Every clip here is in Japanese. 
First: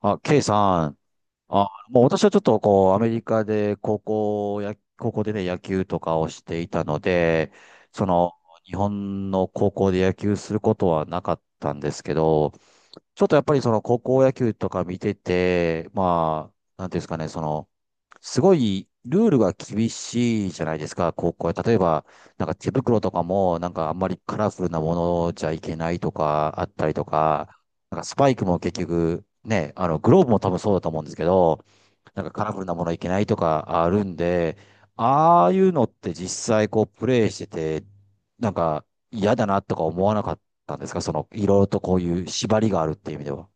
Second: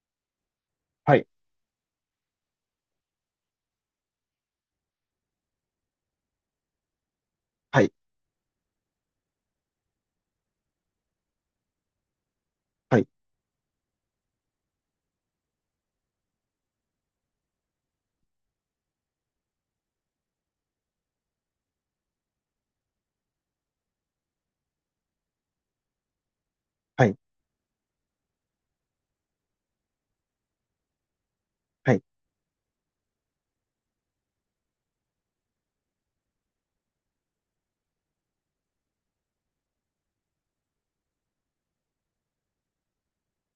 あ、ケイさん。はい、あ、もう私はちょっとこう、アメリカで高校でね、野球とかをしていたので、はい、その、日本の高校で野球することはなかったんですけど、はい、ちょっとやっぱりその高校野球とか見てて、まあ、なんていうんですかね、すごいルールが厳しいじゃないですか、高校は。例えば、なんか手袋とかも、なんかあんまりカラフルなものじゃいけないとか、あったりとはい、か、なんかスパイクも結局、ね、あの、グローブも多分そうだと思うんですけど、はい。なんかカラフルなものいけないとかあるんで、ああいうのって実際こうプレイしてて、なんか嫌だなとか思わなかったんですかその、いろいろとこういう縛りがあるっていう意味では。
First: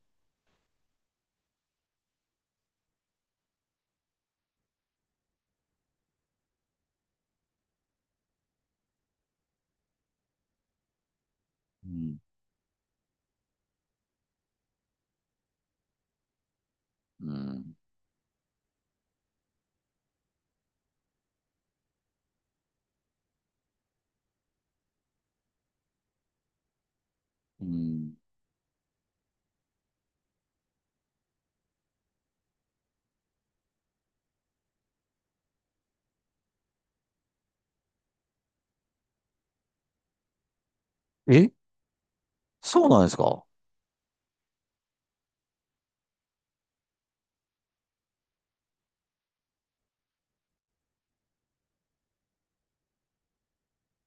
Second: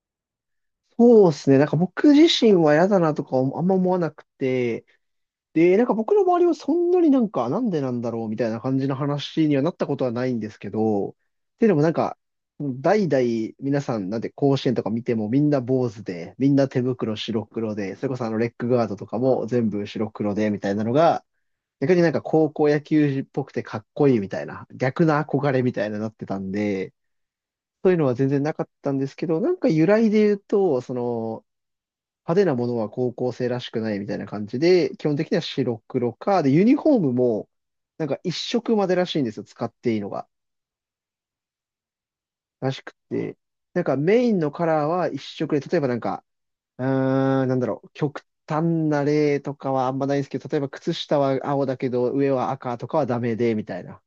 そうですね。なんか僕自身は嫌だなとかあんま思わなくて、で、なんか僕の周りはそんなになんか、なんでなんだろうみたいな感じの話にはなったことはないんですけど、っていうのもうなんか、ん。代々皆さんなんで甲子園とか見てもみんな坊主で、みんな手袋う白ん。黒で、それこそあのレッグガードとかも全部白黒でみたいなのが、逆になんか高校野球児っぽくてかっこいいみたいな、逆な憧れみたいななってたんで、うそういうのはん。全然なかったんですけど、なんか由来で言うと、その、派手なものは高校生らしくないみたいな感じで、基本的には白黒か、で、ユニフォームも、なんか一色までらしいんですよ、使っていいのが。え、らしそうくなんですて。か。なんかメインのカラーは一色で、例えばなんか、うーなんだろう、極端な例とかはあんまないんですけど、例えば靴下は青だけど、上は赤とかはダメで、みたいな。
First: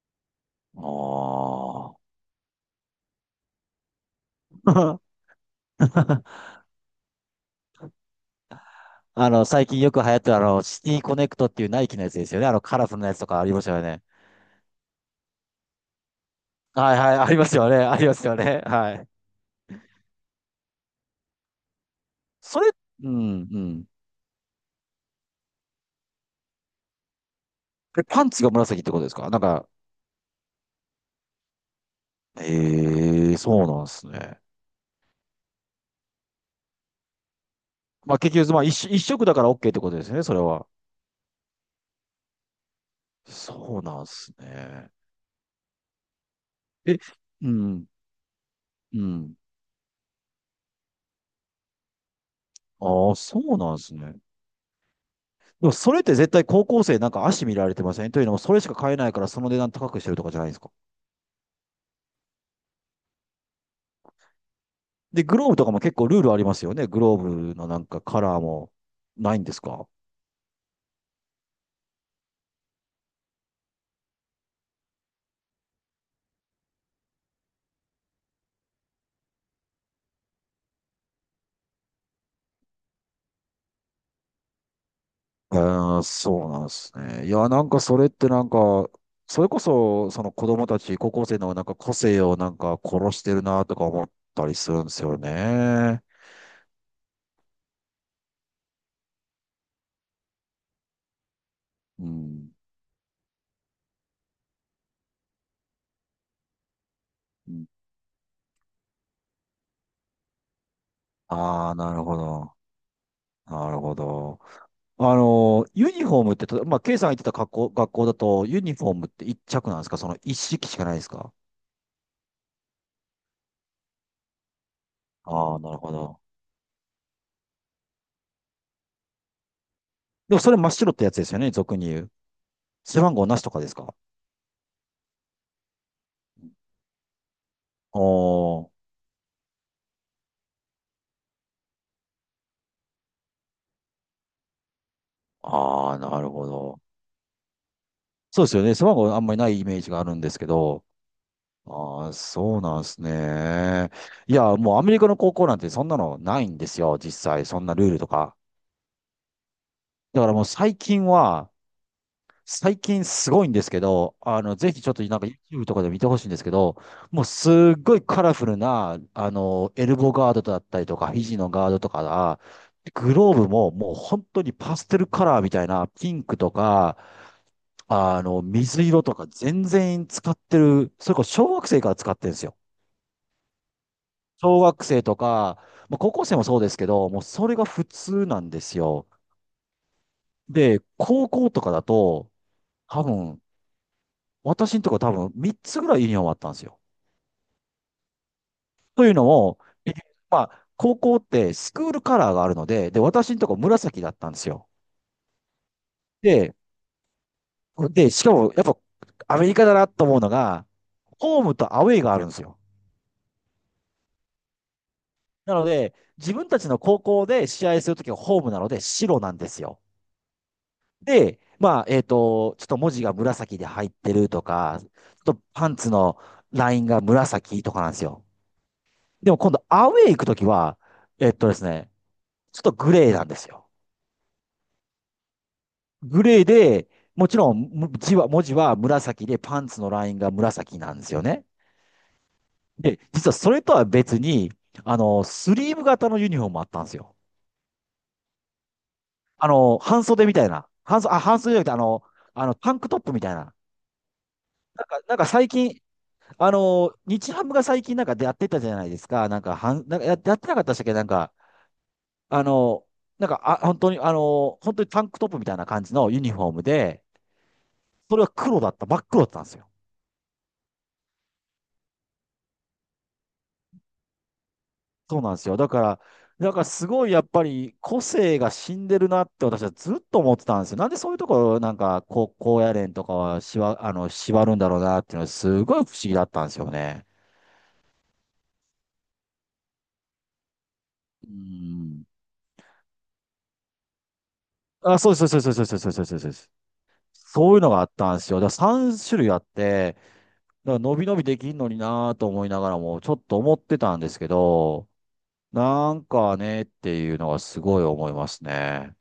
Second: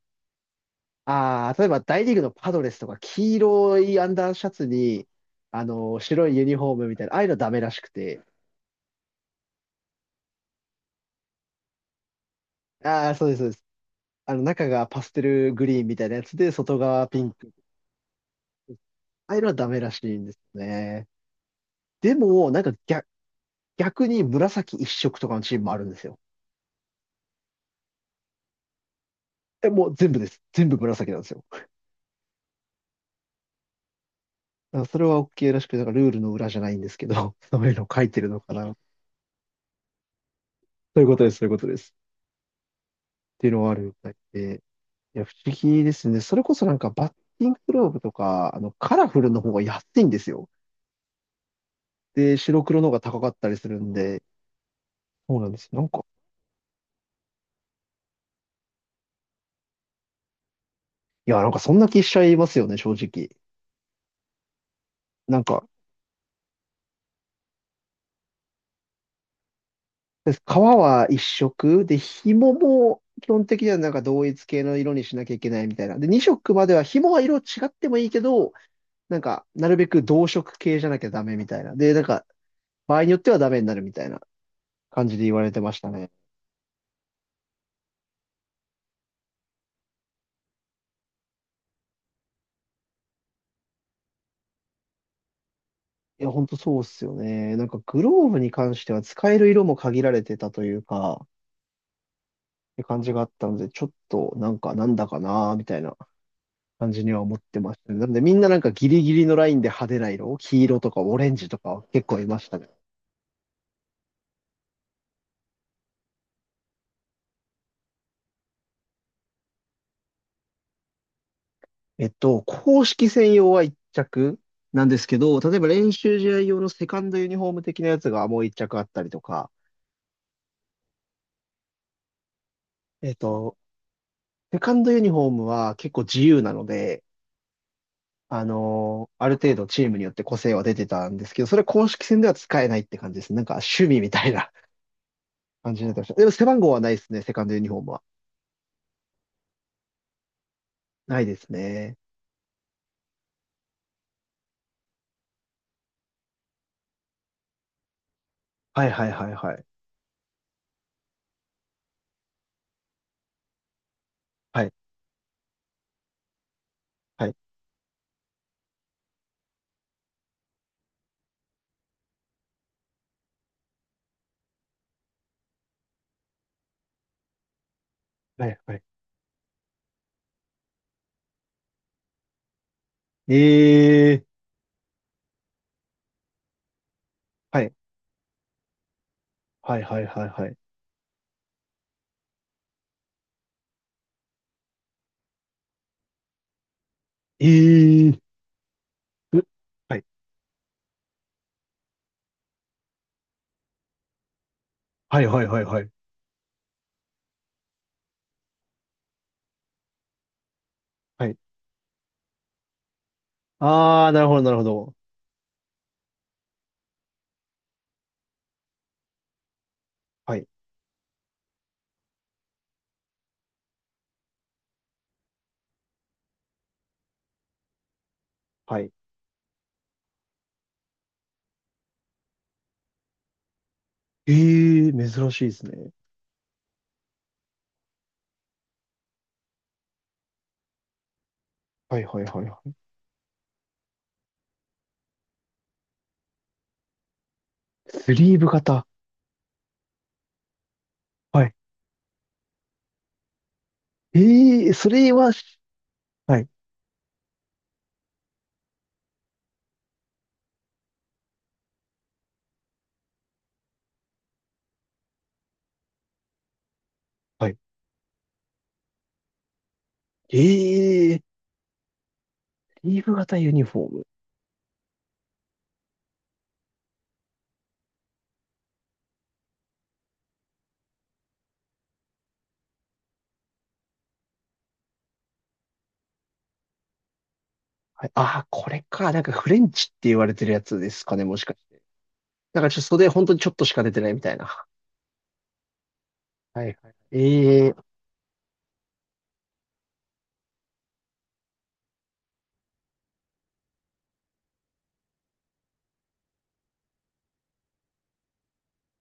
あああ、例えばあ。 大リーグのパドレスとか黄色いアンダーシャツに、あの、白いユ ニフォームみたいな、ああいうのダメらしくて。あの、最近よく流行ってるあの、シティコネクトっていうナイキのやつですよね。あの、カラフルなああ、やつそとうです、かそあうでります。したよね。あの、中がパステルグリーンみたいなやつで、外はい側はい、ピあンりまク。すよね。ありますよね。はい。ああいうのはダメらしいんですね。でも、そなんれ、かうん、うん。逆に紫一色とかのチームもあるんですよ。え、パンツが紫ってことですかなんえ、か。もう全部です。全部紫なんですよ。ええ、そうなんですね。だからそれは OK らしくて、なんかルールの裏じゃないんですけど、そういうの書いまあてる結のか局、まな。あ一そ色、一色だから OK ってことですね、それは。ういうことです、そういうことです。っていうのはあそるうみなんたでいすで。ね。いや、不思議ですね。それこそなんかえ、バッティうンググん、ローブとか、あの、カうラフルん。の方が安いんですよ。で、白黒の方がああ、高かっそたりうすなんるでんすね。で、そうなんでです。もなんそれっか、て絶対高校生なんか足見られてませんというのも、それしか買えないからその値段高くしてるとかじゃないですか。いや、なんかそんな気しちゃいますよね、正直。で、なグんローブとか、かも結構ルールありますよね。グローブのなんかカラーもないんですか。革は一色で、紐も基本的にはなんか同一系の色にしなきゃいけないみたいな。で、二色までは紐は色違ってもいいけど、なんか、なるべく同色系じゃなきゃダメみたいな。で、なんか、場合によってはダメになるみたいな感じで言われてましたあー、ね。そうなんですね。いや、なんかそれってなんか、それこそ、その子供たち、高校生のなんか個性をなんか殺してるなとか思ったりするんですよね。いや、ほんとそうっすよね。なんかグローブに関しては使える色も限られてたというか、っうん。て感じがあったので、ちょっとなんかなんだかなーみたいな感じには思ってましたね。なんでみんななんかギリギリのラインで派手な色、黄色とかオレンジとああ、かなる結ほ構いましど。たね。なるほど。あの、ユニフォームって、たまあ、ケイさんが言ってた学校だと、ユニフォームって一着なんですかその一式しかないですか。公式専用は1着なんですけど、あ例あえー、ばなる練ほ習ど。試合用のセカンドユニフォーム的なやつがもう1着あったりとか、でもそれ真っ白ってやつですよね、俗に言う。背え番っ号なしとと、かですか。セカンドユニフォームは結構自由なので、おー。ある程度チームによって個性は出てたんですけど、それ公式戦では使えないって感じです。なんか趣味みたいな 感じにあなっあ、てました。なでもる背ほ番号はど。ないですね、セカンドユニフォームは。そうですよね。背番号あんまりないイメージがあるんですけど。ないですね。ああ、そうなんですね。いや、もうアメリカの高校なんてそんなのないんですよ。実際、そんなルールとか。はいはいはいはい。だからもう最近は、最近すごいんですけど、はい、ぜひちょっとなんか YouTube とかで見てほしいんですけど、もうはい、すっごいカラフルな、あの、エルボーガードだったりとか、肘のガードとかが、グローブももう本当にパステルカラーみたいな、ピンクとか、あの、はい、はい。水色とか全然使ってる、それこそ小学生から使ってるんですよ。ええ小学生とか、まあ、高校生もそうですけど、もうそれはがい、普通なんですよ。はいはいはいはい。で、高校とかだと、多分、私のとこ多分3つぐらいユニフォームあったんですよ。ええというのうも、えはい、まあ、高校ってスクールカラーがあるので、で、私のとこ紫だったんですよ。はいはいはいはい。で、で、しかもやっぱアメリカだなと思うのが、はい。ホームとアウェイがあるんですよ。あー、なるほどなるほど。なので、自分たちの高校で試合するときはホームなので白なんですよ。はい、で、まあ、ちょっと文字が紫で入ってるとか、ちょっとパンツのラインが紫とかなんですよ。はい。でも今度アウェイ行くときは、えっとですね、ちょっとグレーなんですよ。ええ珍しいですね。グレーで、もちろん文字は紫でパンツのラインが紫なんですよね。はいはいはいはい。で、実はそれとは別に、あの、スリーブ型のユニフォームもあったんですよ。スリーブ型。あの、半袖みたいな。あ、半は袖い。じゃなくて、あの、タンクトップみたいな。ええそれなんかは最し、近、はい、あの、日ハムが最近なんかやってたじゃないですか。なんか、なんかやってなかったでしたっけなんか、あの、なんか、あ、本当に、あの、本当にタンクトップみたいな感じのユニフォームで、はい。それは黒だった、真っ黒だったんですよ。ええリーフ型ユニフォーム。そうなんですよ。だから、なんかすごいやっぱり個性が死んでるなって私はずっと思ってたんですよ。なんでそういうところなんかこう、高野連とかはあの、縛るんだろうなっていうのはすごい不思議だったんですよね。はい、ああ、これか。なんかフレンチって言われてるやつですかね、うもしかして。ん。だからちょっと袖本当にちょっとしか出てないみたいな。あ、そうですそうですそうですそうですそうですそうです。はいはい。そういうえのえがあったんですよ。だから3種類あって、だから伸び伸びできんのになぁと思いながらも、ちょっと思ってたんですけど、なんかねっていうのがすごい思いますね。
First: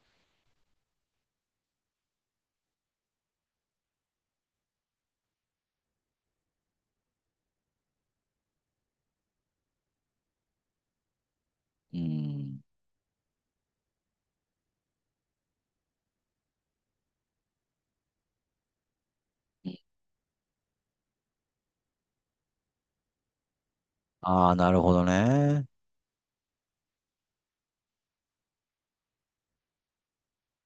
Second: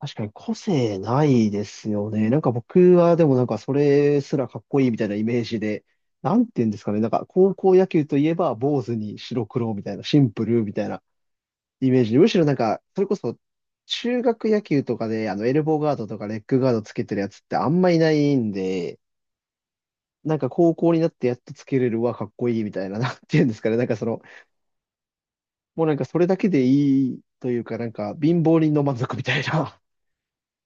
確かに個性ないですよね。なんか僕はでもなんかそれすらかっこいいみたいなイメージで、なんて言うんですかね。なんか高校野球といえば坊主に白黒みたいな、シンプルみたいなイうん。メージで、むしろなんん。か、それこそ中学野球とかであのエルボーガードとかレッグガードつけてるやつってあんまいないんで、なんか高校になってやっとつけれるわ、かっこいいみたいな、なんていうんですかね。なんかその、ああ、なるほどね。もうなんかそれだけでいいというか、なんか貧乏人の満足みたいな。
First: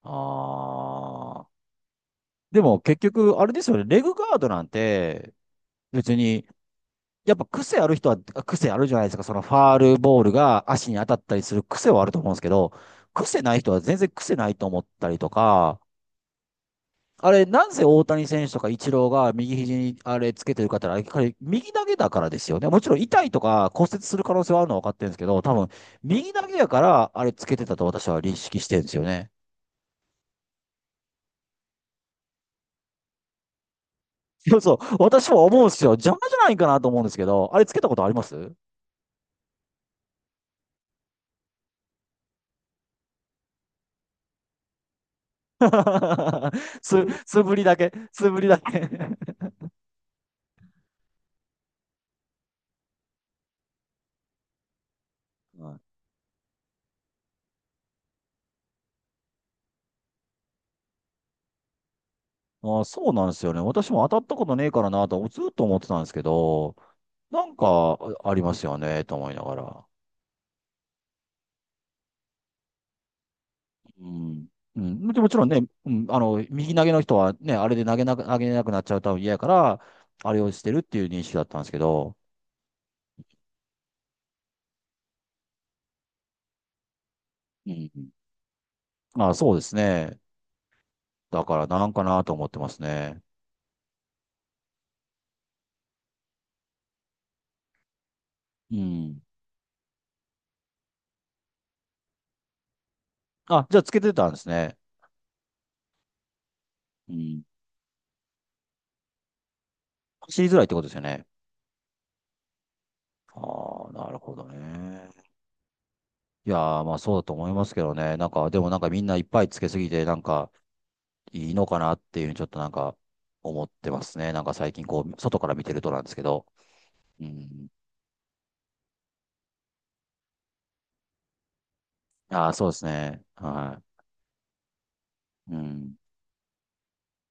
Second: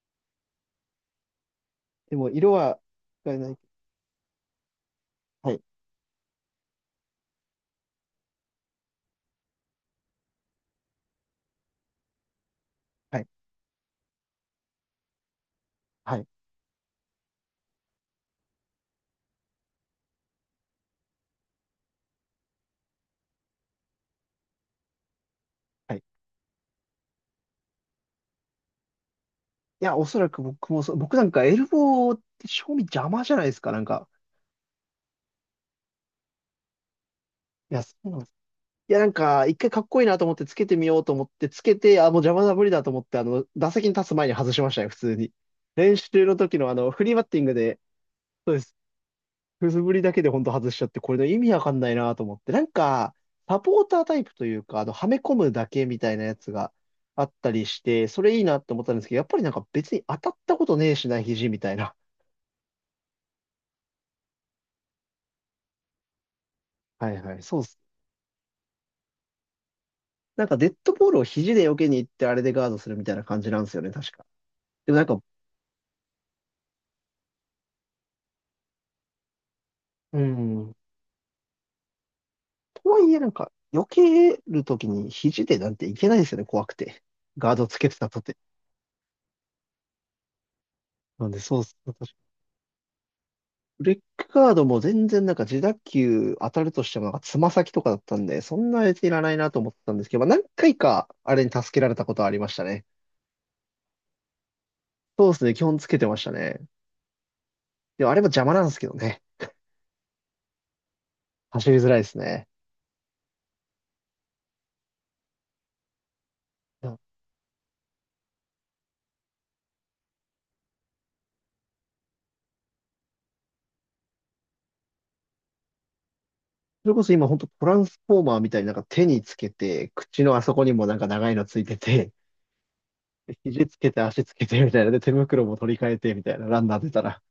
ああ。でも色ではも結使え局、あなれい。ですよね。レグガードなんて、はい、別に、やっぱ癖ある人は癖あるじゃないですか。そのファールボールが足に当たったりする癖はあると思うんですけど、はい、癖ない人は全然癖ないと思ったりとか、はい、あれ、なんせ大谷選手とかイチローが右肘にあれつけてる方は、彼、右投げだからですよね。もちろん痛いとか骨折する可能性はあるのは分かってるんですけど、多分、はい。い右投げやからあれつけてたと私は認識してるんですよね。や、おそらく僕もそう、僕なんかエルボーって正味邪魔じゃないですか、なんか。そうそう、私も思うんですよ。邪魔じゃないかなと思うんですけど、あれついけや、たそことあうりなんまです。す。いや、なんか、一回かっこいいなと思ってつけてみようと思って、つけて、あ、もう邪魔だ無理だと思って、あの、打席に立つ前に外しましたよ、普通に。素 練習の時のあの、フリーバッ ティングで、素振りだけ くすぶりだけでほんと外しちゃって、これの意味わかんないなと思って。なんか、サポータータイプというか、あの、はめ込むだけみたいなやつがあったりして、それいいなって思ったんですけど、やっぱりなんか別に当たったことねえしな、肘みたいな。あー、そうなんですよね。私も当たったことねえからなと、ずっと思ってたんですけど、はいはい、なんそうっす。かありますよね、と思いながら。なんかデッドボールを肘で避けに行ってあれでガードするみたいな感じなんですよね、う確か。ん。うでもなんん、でか、もちろんね、うん、あの、右投げの人はね、あれで投げれなくなっちゃうと嫌やから、うあれをしてん、るっていう認識だったんですけど、とはいえなんか、避けるときに肘でなんていけないですよね、怖くて。ガードうつけてたん。とて。あ、そうですね。なんでだかそうっらす。なんかなと思ってますね。レックガードも全然なんか自打球当たるとしてもなんかつま先とかだったんで、そんうなやついらん。ないなと思ってたんですけど、まあ、何回かあれに助けられたことはありましたね。あ、じゃあつけてたんですね。そうですね、基本つけてましたね。うん。でもあれも邪魔なんですけどね。走りづらいってことですよね。走りづらいですね。ああ、なるほどね。いやー、いまや、あそうだと思いますけどね。なんか、でもなんかみんないっぱいつけすぎて、なんかいいのかなっていうふうにちょっとなんか思ってますね。なんか最近こう、外から見てるとなんですけど。それこそう今本当トん。ランスフォーマーみたいになんか手につけて、口のあそこにもなんか長いのついてて、ああ、そうですね。で肘つはけて足つけてみたいな。で、手袋い。もう取り替えん。てみたいな。ランナー出たら。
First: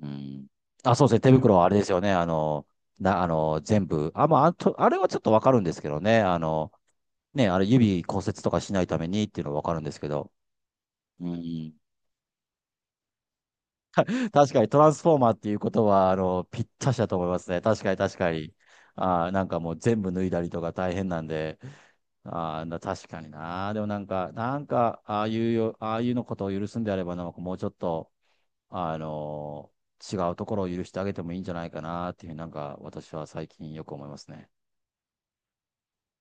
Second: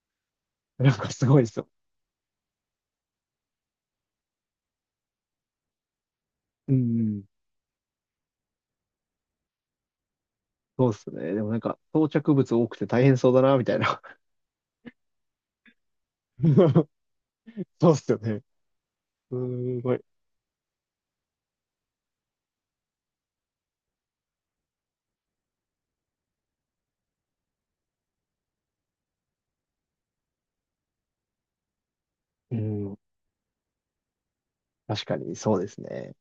うん。なんあ、そうかですね。す手ごいで袋すはよ。あれですよね。あの、あの、全部。あ、まあ、あと、あれはちょっとわかるんですけどね。あうの、んうん。ね、あれ指骨折とかしないためにっていうのはわかるんですけど。そうですうね。でもなんん。か装着物多くて大変そうだな、みたいな。確かにトランスフォーマーっていうことは、あの、ぴったし だと思いますね。確そかうっにすよ確かね。に。あーすなんかもうーご全い。部脱いだりとか大変なんで、あーな確かにな。でもなんか、なんか、ああいうよ、ああいうのことを許すんであれば、なんかもうちょっと、あの違うところを許してあげてもいいんじゃないかなっていうふうになんうかん。私は最近よく思いますね。確かに、そうですね。